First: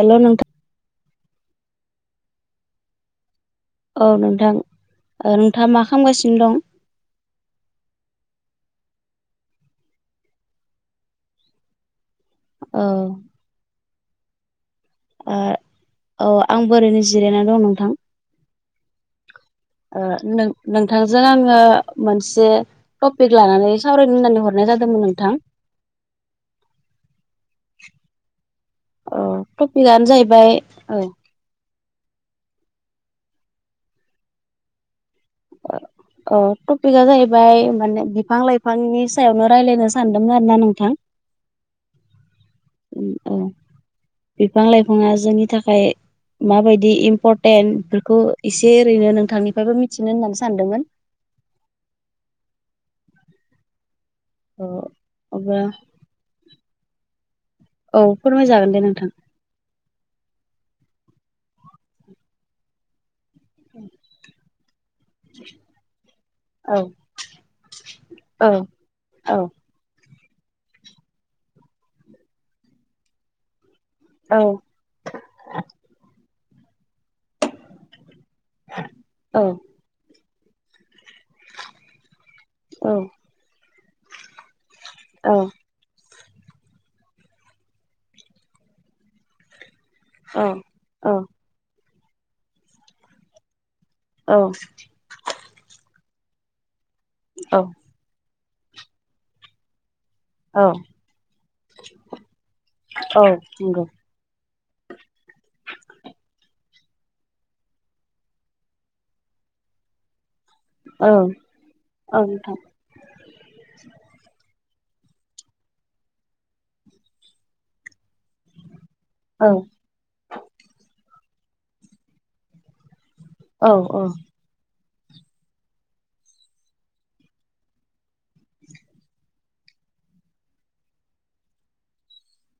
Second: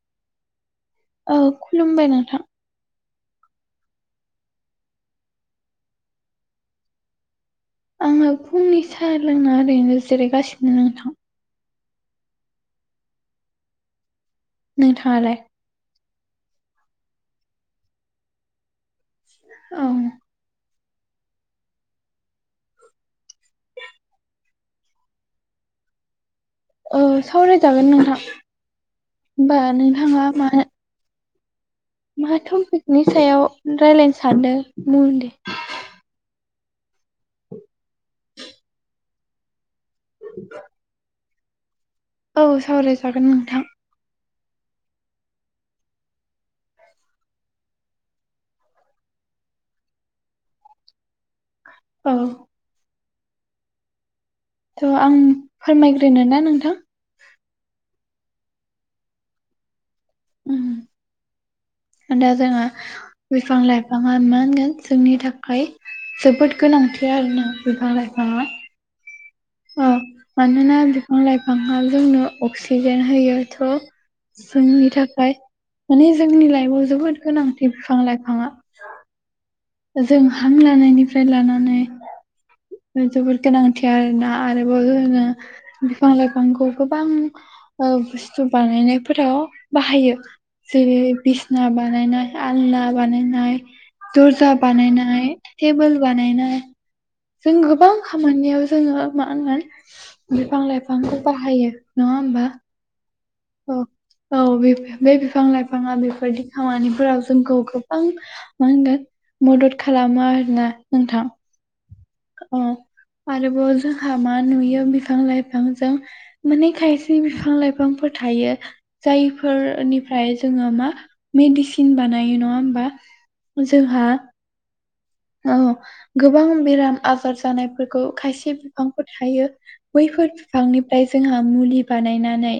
हेल' नोंथां? औ खुलुमबाय नोंथां। औ नोंथां नोंथाङा मा खालामगासिनो दं? आङो फुंनि साहा लोंना ओरैनो जिरायगासिनो नोंथां। औ। नोंथाङालाय? औ आंबो ओरैनो जिरायनानै दं नोंथां। औ ओ नों नोंथांजों आङो मोनसे टपिक लानानै सावरायनो होननानै हरनाय जादोंमोन नोंथां। औ सावरायजागोन नोंथां। होमबा टपिकआनो नोंथाङा जाहैबाय मानो औ मा पिकनि सायाव रायलायनो सानदों बुं दे। अ टपिकआ जाहैबाय माने बिफां लाइफांनि सायावनो रायलायनो सानदोंमोन आरोना नोंथां औ सावरायजागोन औ। नोंथां बिफां लाइफाङा जोंनि थाखाय माबायदि इम्परटेन्ट बेफोरखौ एसे ओरैनो नोंथांनिफ्रायबो मिथिनो होननानै सानदोंमोन। औ। थ' आं अब्ला फोरमायग्रोनो ना नोंथां। औ फोरमायजागोन दे नोंथां। ओम। दा जोङो बिफां लाइफाङा मा होनगोन जोंनि थाखाय जोबोद औ गोनांथि आरोना बिफां लाइफाङा। औ। औ मानोना बिफां लाइफाङा जोंनो अक्सिजेन होयो थ' जोंनि थाखाय माने जोंनि लाइफआव जोबोद गोनांथि बिफां लाइफाङा। औ। जों हां लानायनिफ्राय लानानै जोबोद गोनांथि आरोना आरोबाव जोङो बिफां लाइफांखौ गोबां बुस्थु बानायनायफोराव बाहायो‌। जेरै बिसना बानायनाय आलना बानायनाय दरजा बानायनाय टेबोल बानायायनाय जों गोबां खामानियाव जोङो मा होनगोन बिफां लाइफांखौ बाहायो नङा होमबा? औ। औ औ बे बे बिफां लाइफाङा बेफोरदि खामानिफोराव जोंखौ गोबां मा होनगोन मदद खालामो आरोना नोंथां। अ आरोबाव जोंहा मा नुयो बिफां लाइफांजों माने खायसे बिफां लाइफांफोर थायो जायफोरनिफ्राय जोङो मा मेडिसिन बानायो नङा होमबा। जोंहा औ गोबां बेराम आजार जानायफोरखौ खायसे बिफांफोर थायो। बैफोर बिफांनिफ्राय जोंहा मुलि बानायनानै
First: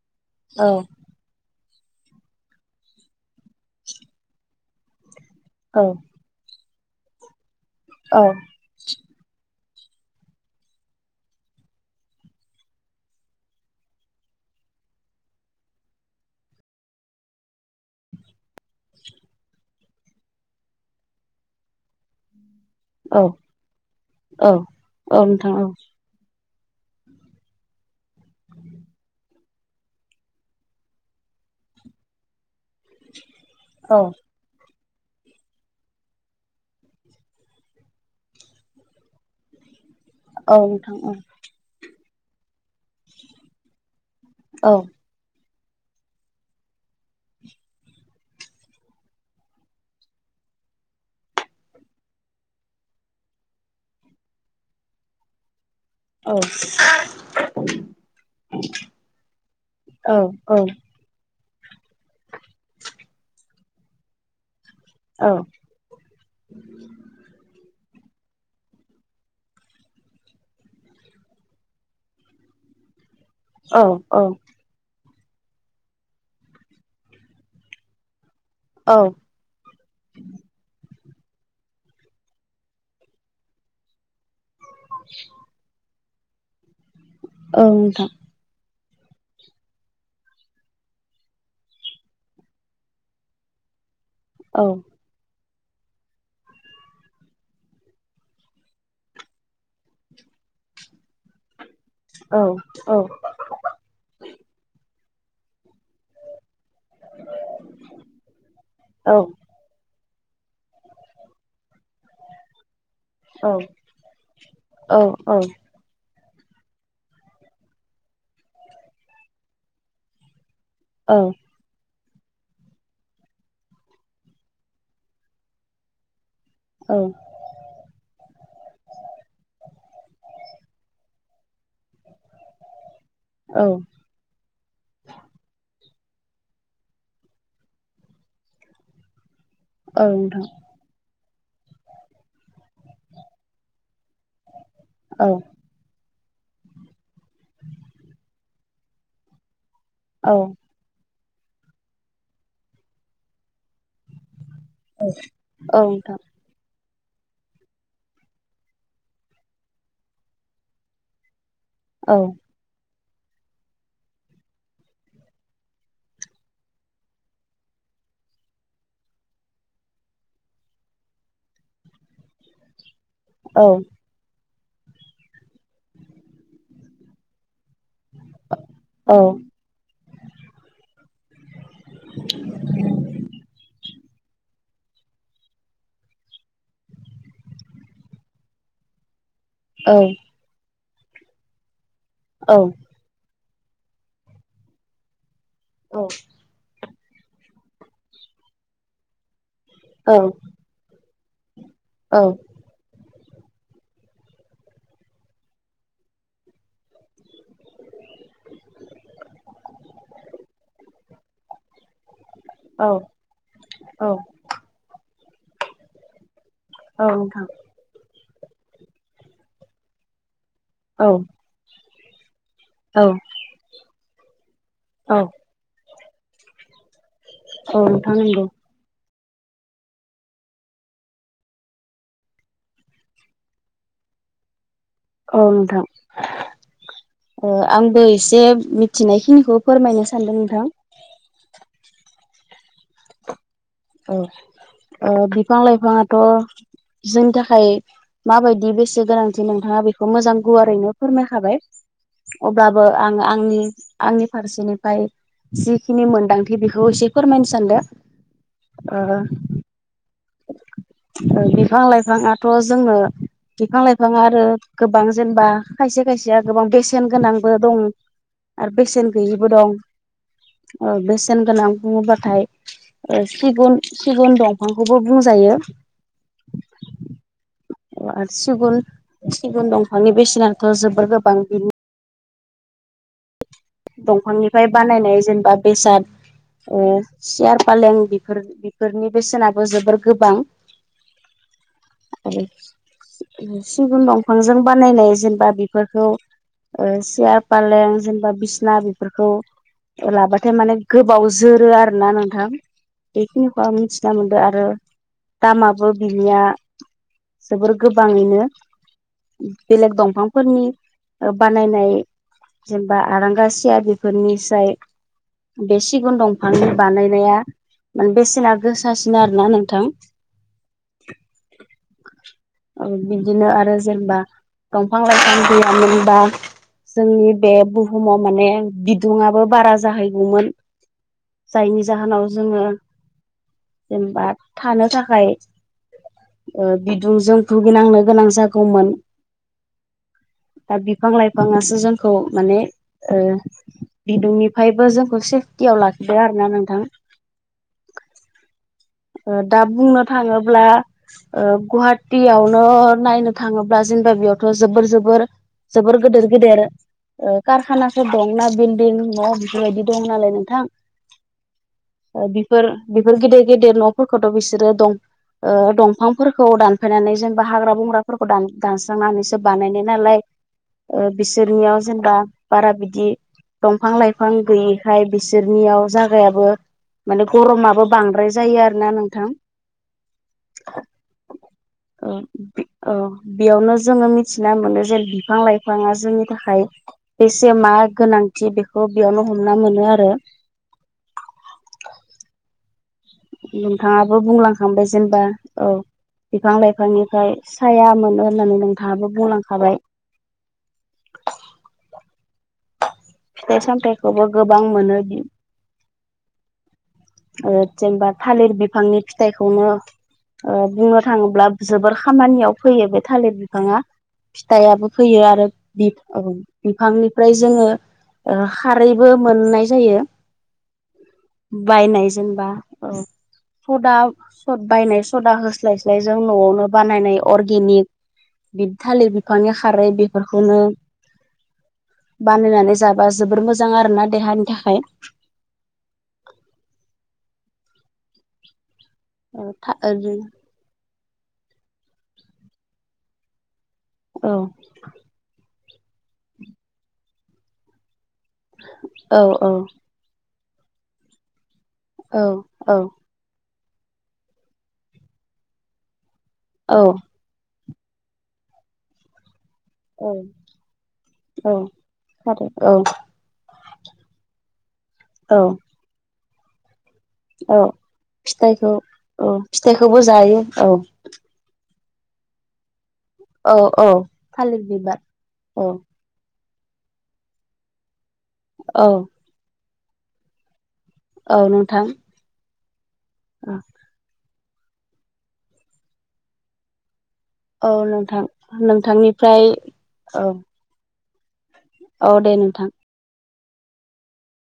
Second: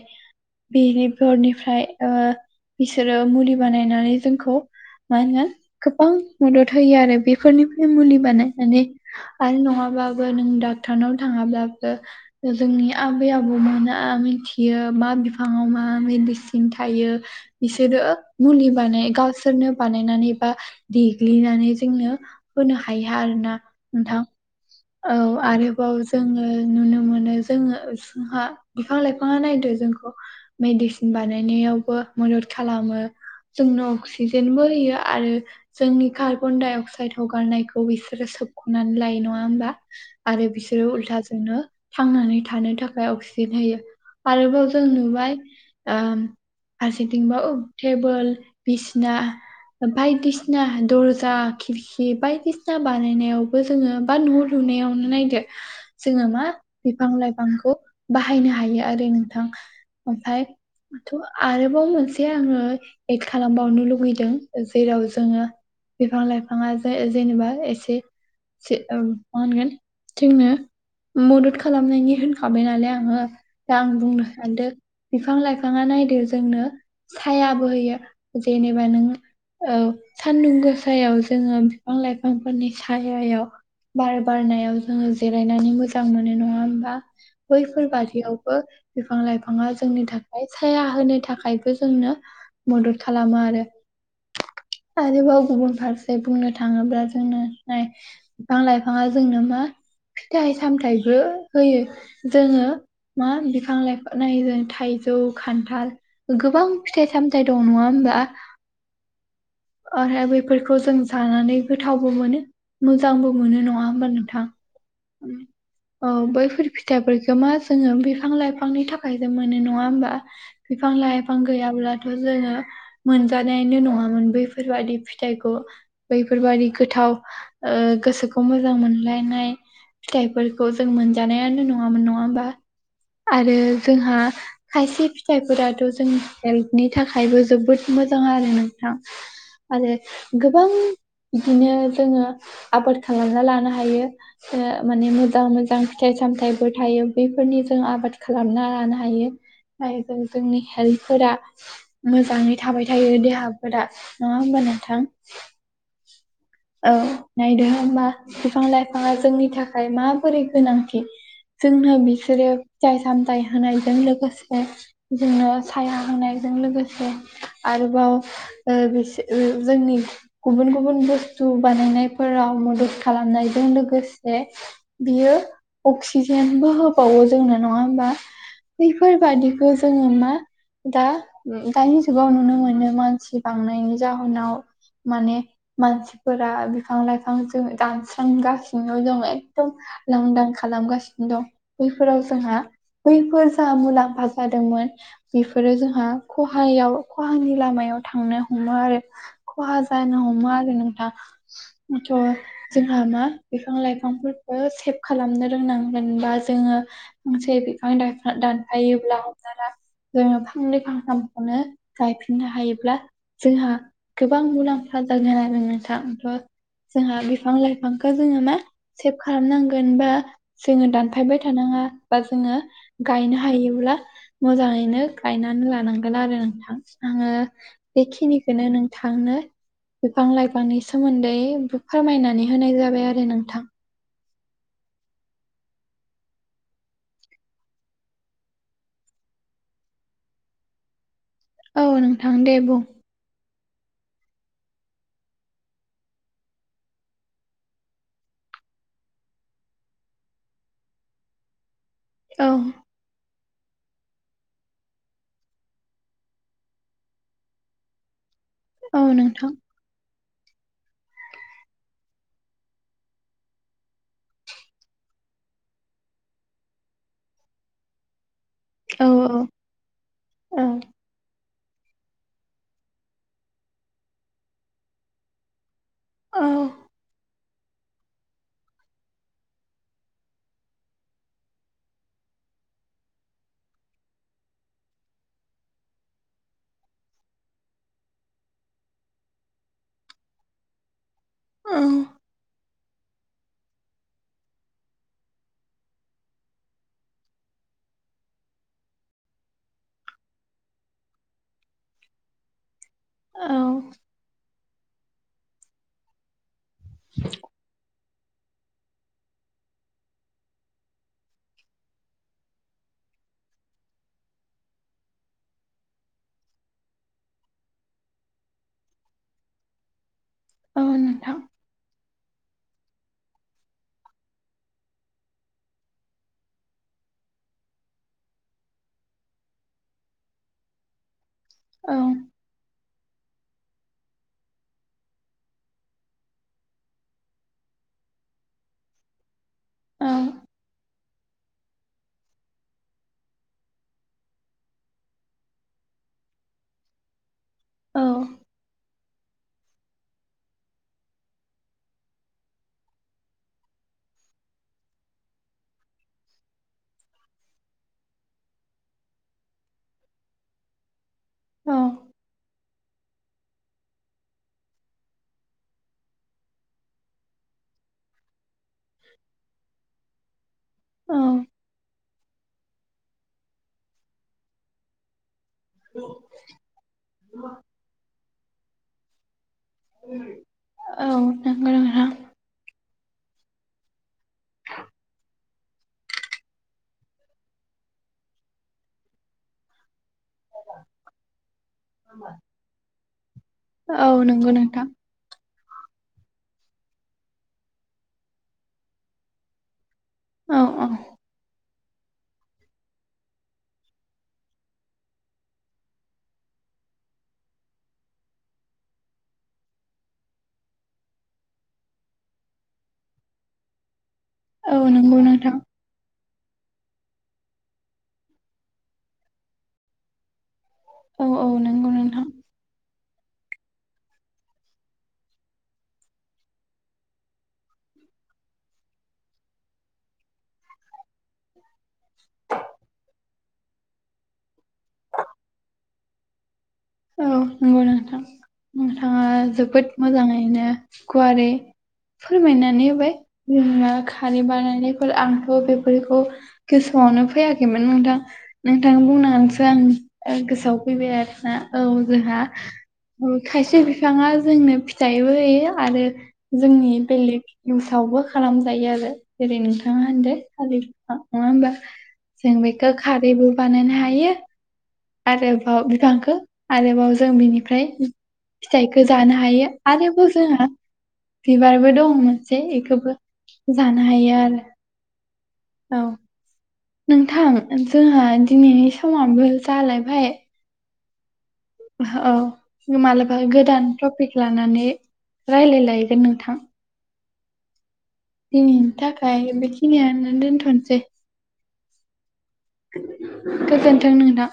बेनि फोरनिफ्राय बिसोरो मुलि बानायनानै जोंखौ मा होनो गोबां मदद होयो आरो बेफोरनिफ्राय मुलि बानाय नानै आरो नङाबाबो नों डक्टरनाव थाङाब्लाबो जोंनि आबै आबौमोना मिथियो मा बिफाङाव मा मेडिसिन थायो। बिसोरो मुलि बानाय गावसोरनो बानायनानै बा देग्लिनानै जोंनो होनो हायोया आरोना नोंथां। औ आरोबाव जोङो नुनो मोनो जोङो जोंहा बिफां लाइफाङा नायदो जोंखौ मेडिसिन बानायनायावबो मदद खालामो जोंनो अक्सिजेनबो होयो आरो जोंनि कार्बन डाइ अक्साइद हगारनायखौ बिसोरो सोबख'नानै लायो नङा होमबा। आरो बिसोरो उल्थाजोंनो थांनानै थानो थाखाय अक्सिजेन होयो। आरोबाव जों नुबाय फारसेथिंबा टेबोल बिसिना बायदिसिना दर्जा खिरखि बायदिसिना बानायनायावबो जोङो बा नुहुरो फुनायावनो नायदो जोङो मा बिफां लाइफांखौ बाहायनो हायो आरो नोंथां ओमफाय थ' आरोबाव मोनसे आङो एक खालामबावनो लुुबैदों जेराव जोङो बिफां लाइफाङा जे जेनेबा एसे मा होनगोन जोंनो मदद खालामनायनि होनखाबाय नालाय आङो दा आं बुंनो सानदो बिफां लाइफाङा नायदो जोंनो सायाबो होयो। जेनिबा नोङो औ सानदुं गोसायाव जोङो बिफां लाइफांफोरनि सायायाव बार बारनायाव जोङो जिरायनानै मोजां मोनो नङा होमबा बैफोर बादियावबो बिफां लाइफाङा जोंनि थाखाय साया होनो थाखायबो जोंनो मदद खालामो आरो औ। आरोबाव गुबुन फारसे बुंनो थाङोब्ला जोंनो नाय बिफां लाइफाङा जोंनो मा फिथाइ सामथायाइबो होयो। जोङो मा बिफां लाइफां नाय थाइजौ खान्थाल गोबां फिथाइ सामथाइ दं नङा होमब्ला। औ आरो बेफोरखौ जों जानानै गोथावबो मोनो। मोजांबो मोनो नङा होमबा नोंथां। औ बैफोर फिथाइफोरखौ मा जोङो बिफां लाइफांनि थाखाय जो मोनो नङा होमबा। बिफां लाइइफां गैयाब्लाथ' जोङो मोनजानायनो नङामोन बे बेफोरबादि फिथाइखौ बैफोरबादि गोथाव गोसोखौ मोजां मोनलायनाय फिथाइफोरखौ जों मोनजानायानो नङामोन नङा होमबा आरो जोंहा खायसे फिथाइफोराथ' जोंनि हेल्थनि थाखायबो जोबोद मोजां आरो नोंथां आरो गोबां बिदिनो जोङो आबाद खालामना लानो हायो। माने मोजां मोजां फिथाइ सामथाइबो थायो बेफोरनि जों आबाद खालामना लानो हायो। जों जोंनि हेल्थफोरा मोजाङै थाबाय थायो देहाफोरा नङा होमबा नोंथां? औ नोंथां औ नायदो होमबा बिफां लाइफाङा जोंनि थाखाय माबोरै गोनांथि जोंनो बिसोरो फिथाइ सामथायाइ होनायजों लोगोसे जोंनो साया होनायजों लोगोसे आरोबाव ओ बिस जोंनि गुबुन गुबुन बुस बुस्थु बानायनायफोराव मदद खालामनायजों लोगोसे बियो अक्सिजेनबो होबावो जोंना नङा होमबा बैफोरबादिखौ जोङो मा दा दानि जुगाव नुनो मोनो मानसि बांनायनि जाहोनाव माने मानसिफोरा बिफां लाइफां जों दानस्रांगासिनो जोङो एदम लांदां खालामगासिनो दं बैफोराव जोंहा बैफोर जों मुलाम्फा जादोंमोन बेफोरो औ जोंहा खहायाव खहानि लामायाव थांनो हमो आरो खहा औ जानो हमो आरो नोंथां थ औ जोंहा मा बिफां लाइफांफोरखौ सेभ खालामनो रोंनांगोनबा जोङो फांसे बिफां दानफायोब्ला हमजाना जोङो फांनै फांथामखौनो गायफिननो औ हायोब्ला जोंहा औ गोबां मुलाम्फा जागोन आरो नोंथां जोंहा नोंथां बिफां लाइफांखौ जोङो मा सेभ खालामनांगोन बा जोङो औ दानफायबाय थ थानाङा बा जोङो औ गायनो हायोब्ला मोजाङैनो औ गाय लांगोन आरो नोंथां आो नोंथां नंगौ बेखिनिखौनो नों नोंथांनो बिफां लाइफांनि सोमोन्दै फोरमायनानै होनाय जाबाय आरो नोंथां औ नोंथां ओ आंबो एसे मिथिनायखिनिखौ फोरमायनो सानदों नोंथां औ नोंथां दे बुं औ ओ बिफां लाइफाङाथ' जोंनि थाखाय माबायदि बेसे गोनांथि नोंथाङा बेखौ मोजां गुवारैनो फोरमायखाबाय औ अब्लाबो आं आंनि आंनि फारसेनिफ्राय जिखिनि मोनदांथि बेखौ एसे फोरमायनो सानदों औ नोंथां बिफां लाइफाङाथ' जोङो बिफां लाइफां आरो गोबां जेनेबा खायसे खायसेया गोबां बेसेन गोनांबो दं आरो औ बेसेन औ गैयिबो दं औ बेसेन गोनां बुङोबाथाय सिगुन सिगुन दंफांखौबो बुंजायो औ आरो सिगुन सिगुन दंफांनि बेसेनाथ' जोबोर गोबां बिनो दंफांनिफ्राय बानायनाय जेनेबा बेसाद सियार फालें बेफोर बेफोरनि बेसेनाबो जोबोर गोबां औ आरो सिगुन दंफांजों बानायनाय जेनेबा बेफोरखौ सियार फालें जेनेबा बि ना बेफोरखौ लाबाथाय माने गोबाव जोरो आरोना नोंथां औ बेखिनिखौ आं मिथिना मोन्दों आरो दामाबो बिनिया जोबोर गोबाङैनो बेलेग दंफांफोरनि बानायनाय जेनेबा आरां गा सिया बेफोरनिफ्राय बे सिगुन दंफांनि बानायनाया माने बेसेना गोसासिन आरोना नोंथां ओ नोथां [inaudible] ओ बिदिनो आरो जेनेबा दंफां लाइफां गैयामोनबा जोंनि बे बुहुमाव माने बदुंआबो बारा जाहैगौमोन जायनि औ जाहोनाव जोङो जेनेबा थानो थाखाय बिदुं जों भुगिनांनो गोनां जागौमोन औ दा बिफां लाइफाङासो जोंखौ माने बिदुंनिफ्रायबो जोंखौ सेफटियाव लाखिदो आरो ना नोंथां औ दा बुंनो थाङोब्ला गुवाहाटियावनो नायनो थाङोब्ला जेनेबा बेयावथ' जोबोर जोबोर जोबोर गेदेर गेदेर कारखानाफोर दंनाा बिल्डिं न' बेफोरबायदि दं नालाय नोंथां औ बेफोर बेफोर गिदिर गिदिर न'फोरखौथ' बिसोरो दं दंफांफोरखौ दानफायनानै जेनेबा हाग्रा बंग्राफोरखौ दानस्रांनानैसो बानायनाय नालाय औ बिसोरनियाव जेनेबा बारा बिदि दंफां लाइफां गैयि बिसोरनियाव जागायाबो माने गरमाबो बांद्राय जायो आरो ना नोंथां औ नंगौ नोंथां ओ औ बेयावनो जोङो मिथिना मोनो जे बिफां लाइफाङा जोंनि थाखाय बेसे मा गोनांथि बेखौ बेयावनो हमना मोनो आरो [inaudible] औ नोंथाङाबो नंगौ बुंलांखांबाय नोंथां जेनेबा औ बिफां लाइफांनिफ्राय साया मोनो होननानै नोंथाङाबो बुंलांखाबाय औ औ फिथाइ सामथायाइखौबो गोबां मोनो बि जेनबा थालिर बिफांनि फिथाइखौनो बुंनो थाङोब्ला जोबोर खामानियाव फैयो बे थालिर बिफाङा औ फिथाइाबो फैयो नंगौ आरो नोंथां बि औ बिफांनिफ्राय जोङो खारैबो मोननाय जायो औ औ नंगौ बायनाय नोंथां जेनबा औ सदा स बायनाय सदा होस्लायस्लाय जों न'आवनो बानायनाय अर्गेनिक बि थालिर बिफांनि खारै बेफोरखौनो बानायनानै जाबा जोबोर मोजां आरो ना देहानि थाखाय औ नंगौ नोंथां नोंथाङा औ जोबोद मोजाङैनो गुवारै फोरमायनानै होबाय जा औ खारै बानायानानै फोर आंथ' बेफोरखौ गोसोआवनो फैयाखैमोन नोंथां नोंथांनो औ बुंनानैसो आं गोसोआव फैबाय आरोना औ जोंहा औ खायसे बिफाङा जोंनो फिथाइबो होयो आरो औ जोंनि बेलेग इउसावबो खालामजायो आरो जेरै नोंथां मा होनदो थालिर बिफां नङा होमबा जों औ बेखौ खारैबो बानायनो हायो औ आरोेबाब बिबांखौ आरोेबाव जों औ बिनिफ्राय फिथाइखौ औ जानो हायो फिथाइखौबो आरोबाव जायो औ जोंहा बिबारबो दं मोनसे बेखौ औ औ थालिर बिबार औ औ नोंथां जोंहा औ दिनैनि समाबो जालायबाय औ नोंथां हो औ मालाबा गोदान टपिक लानानै राय्लाय लायगोन नोंथां औ नोंथां दिनैनि थाखाय नोंथांनिफ्राय औ बेखिनियानो दोनथ'नोसै औ दे नोंथां गोजोनथों नोंथां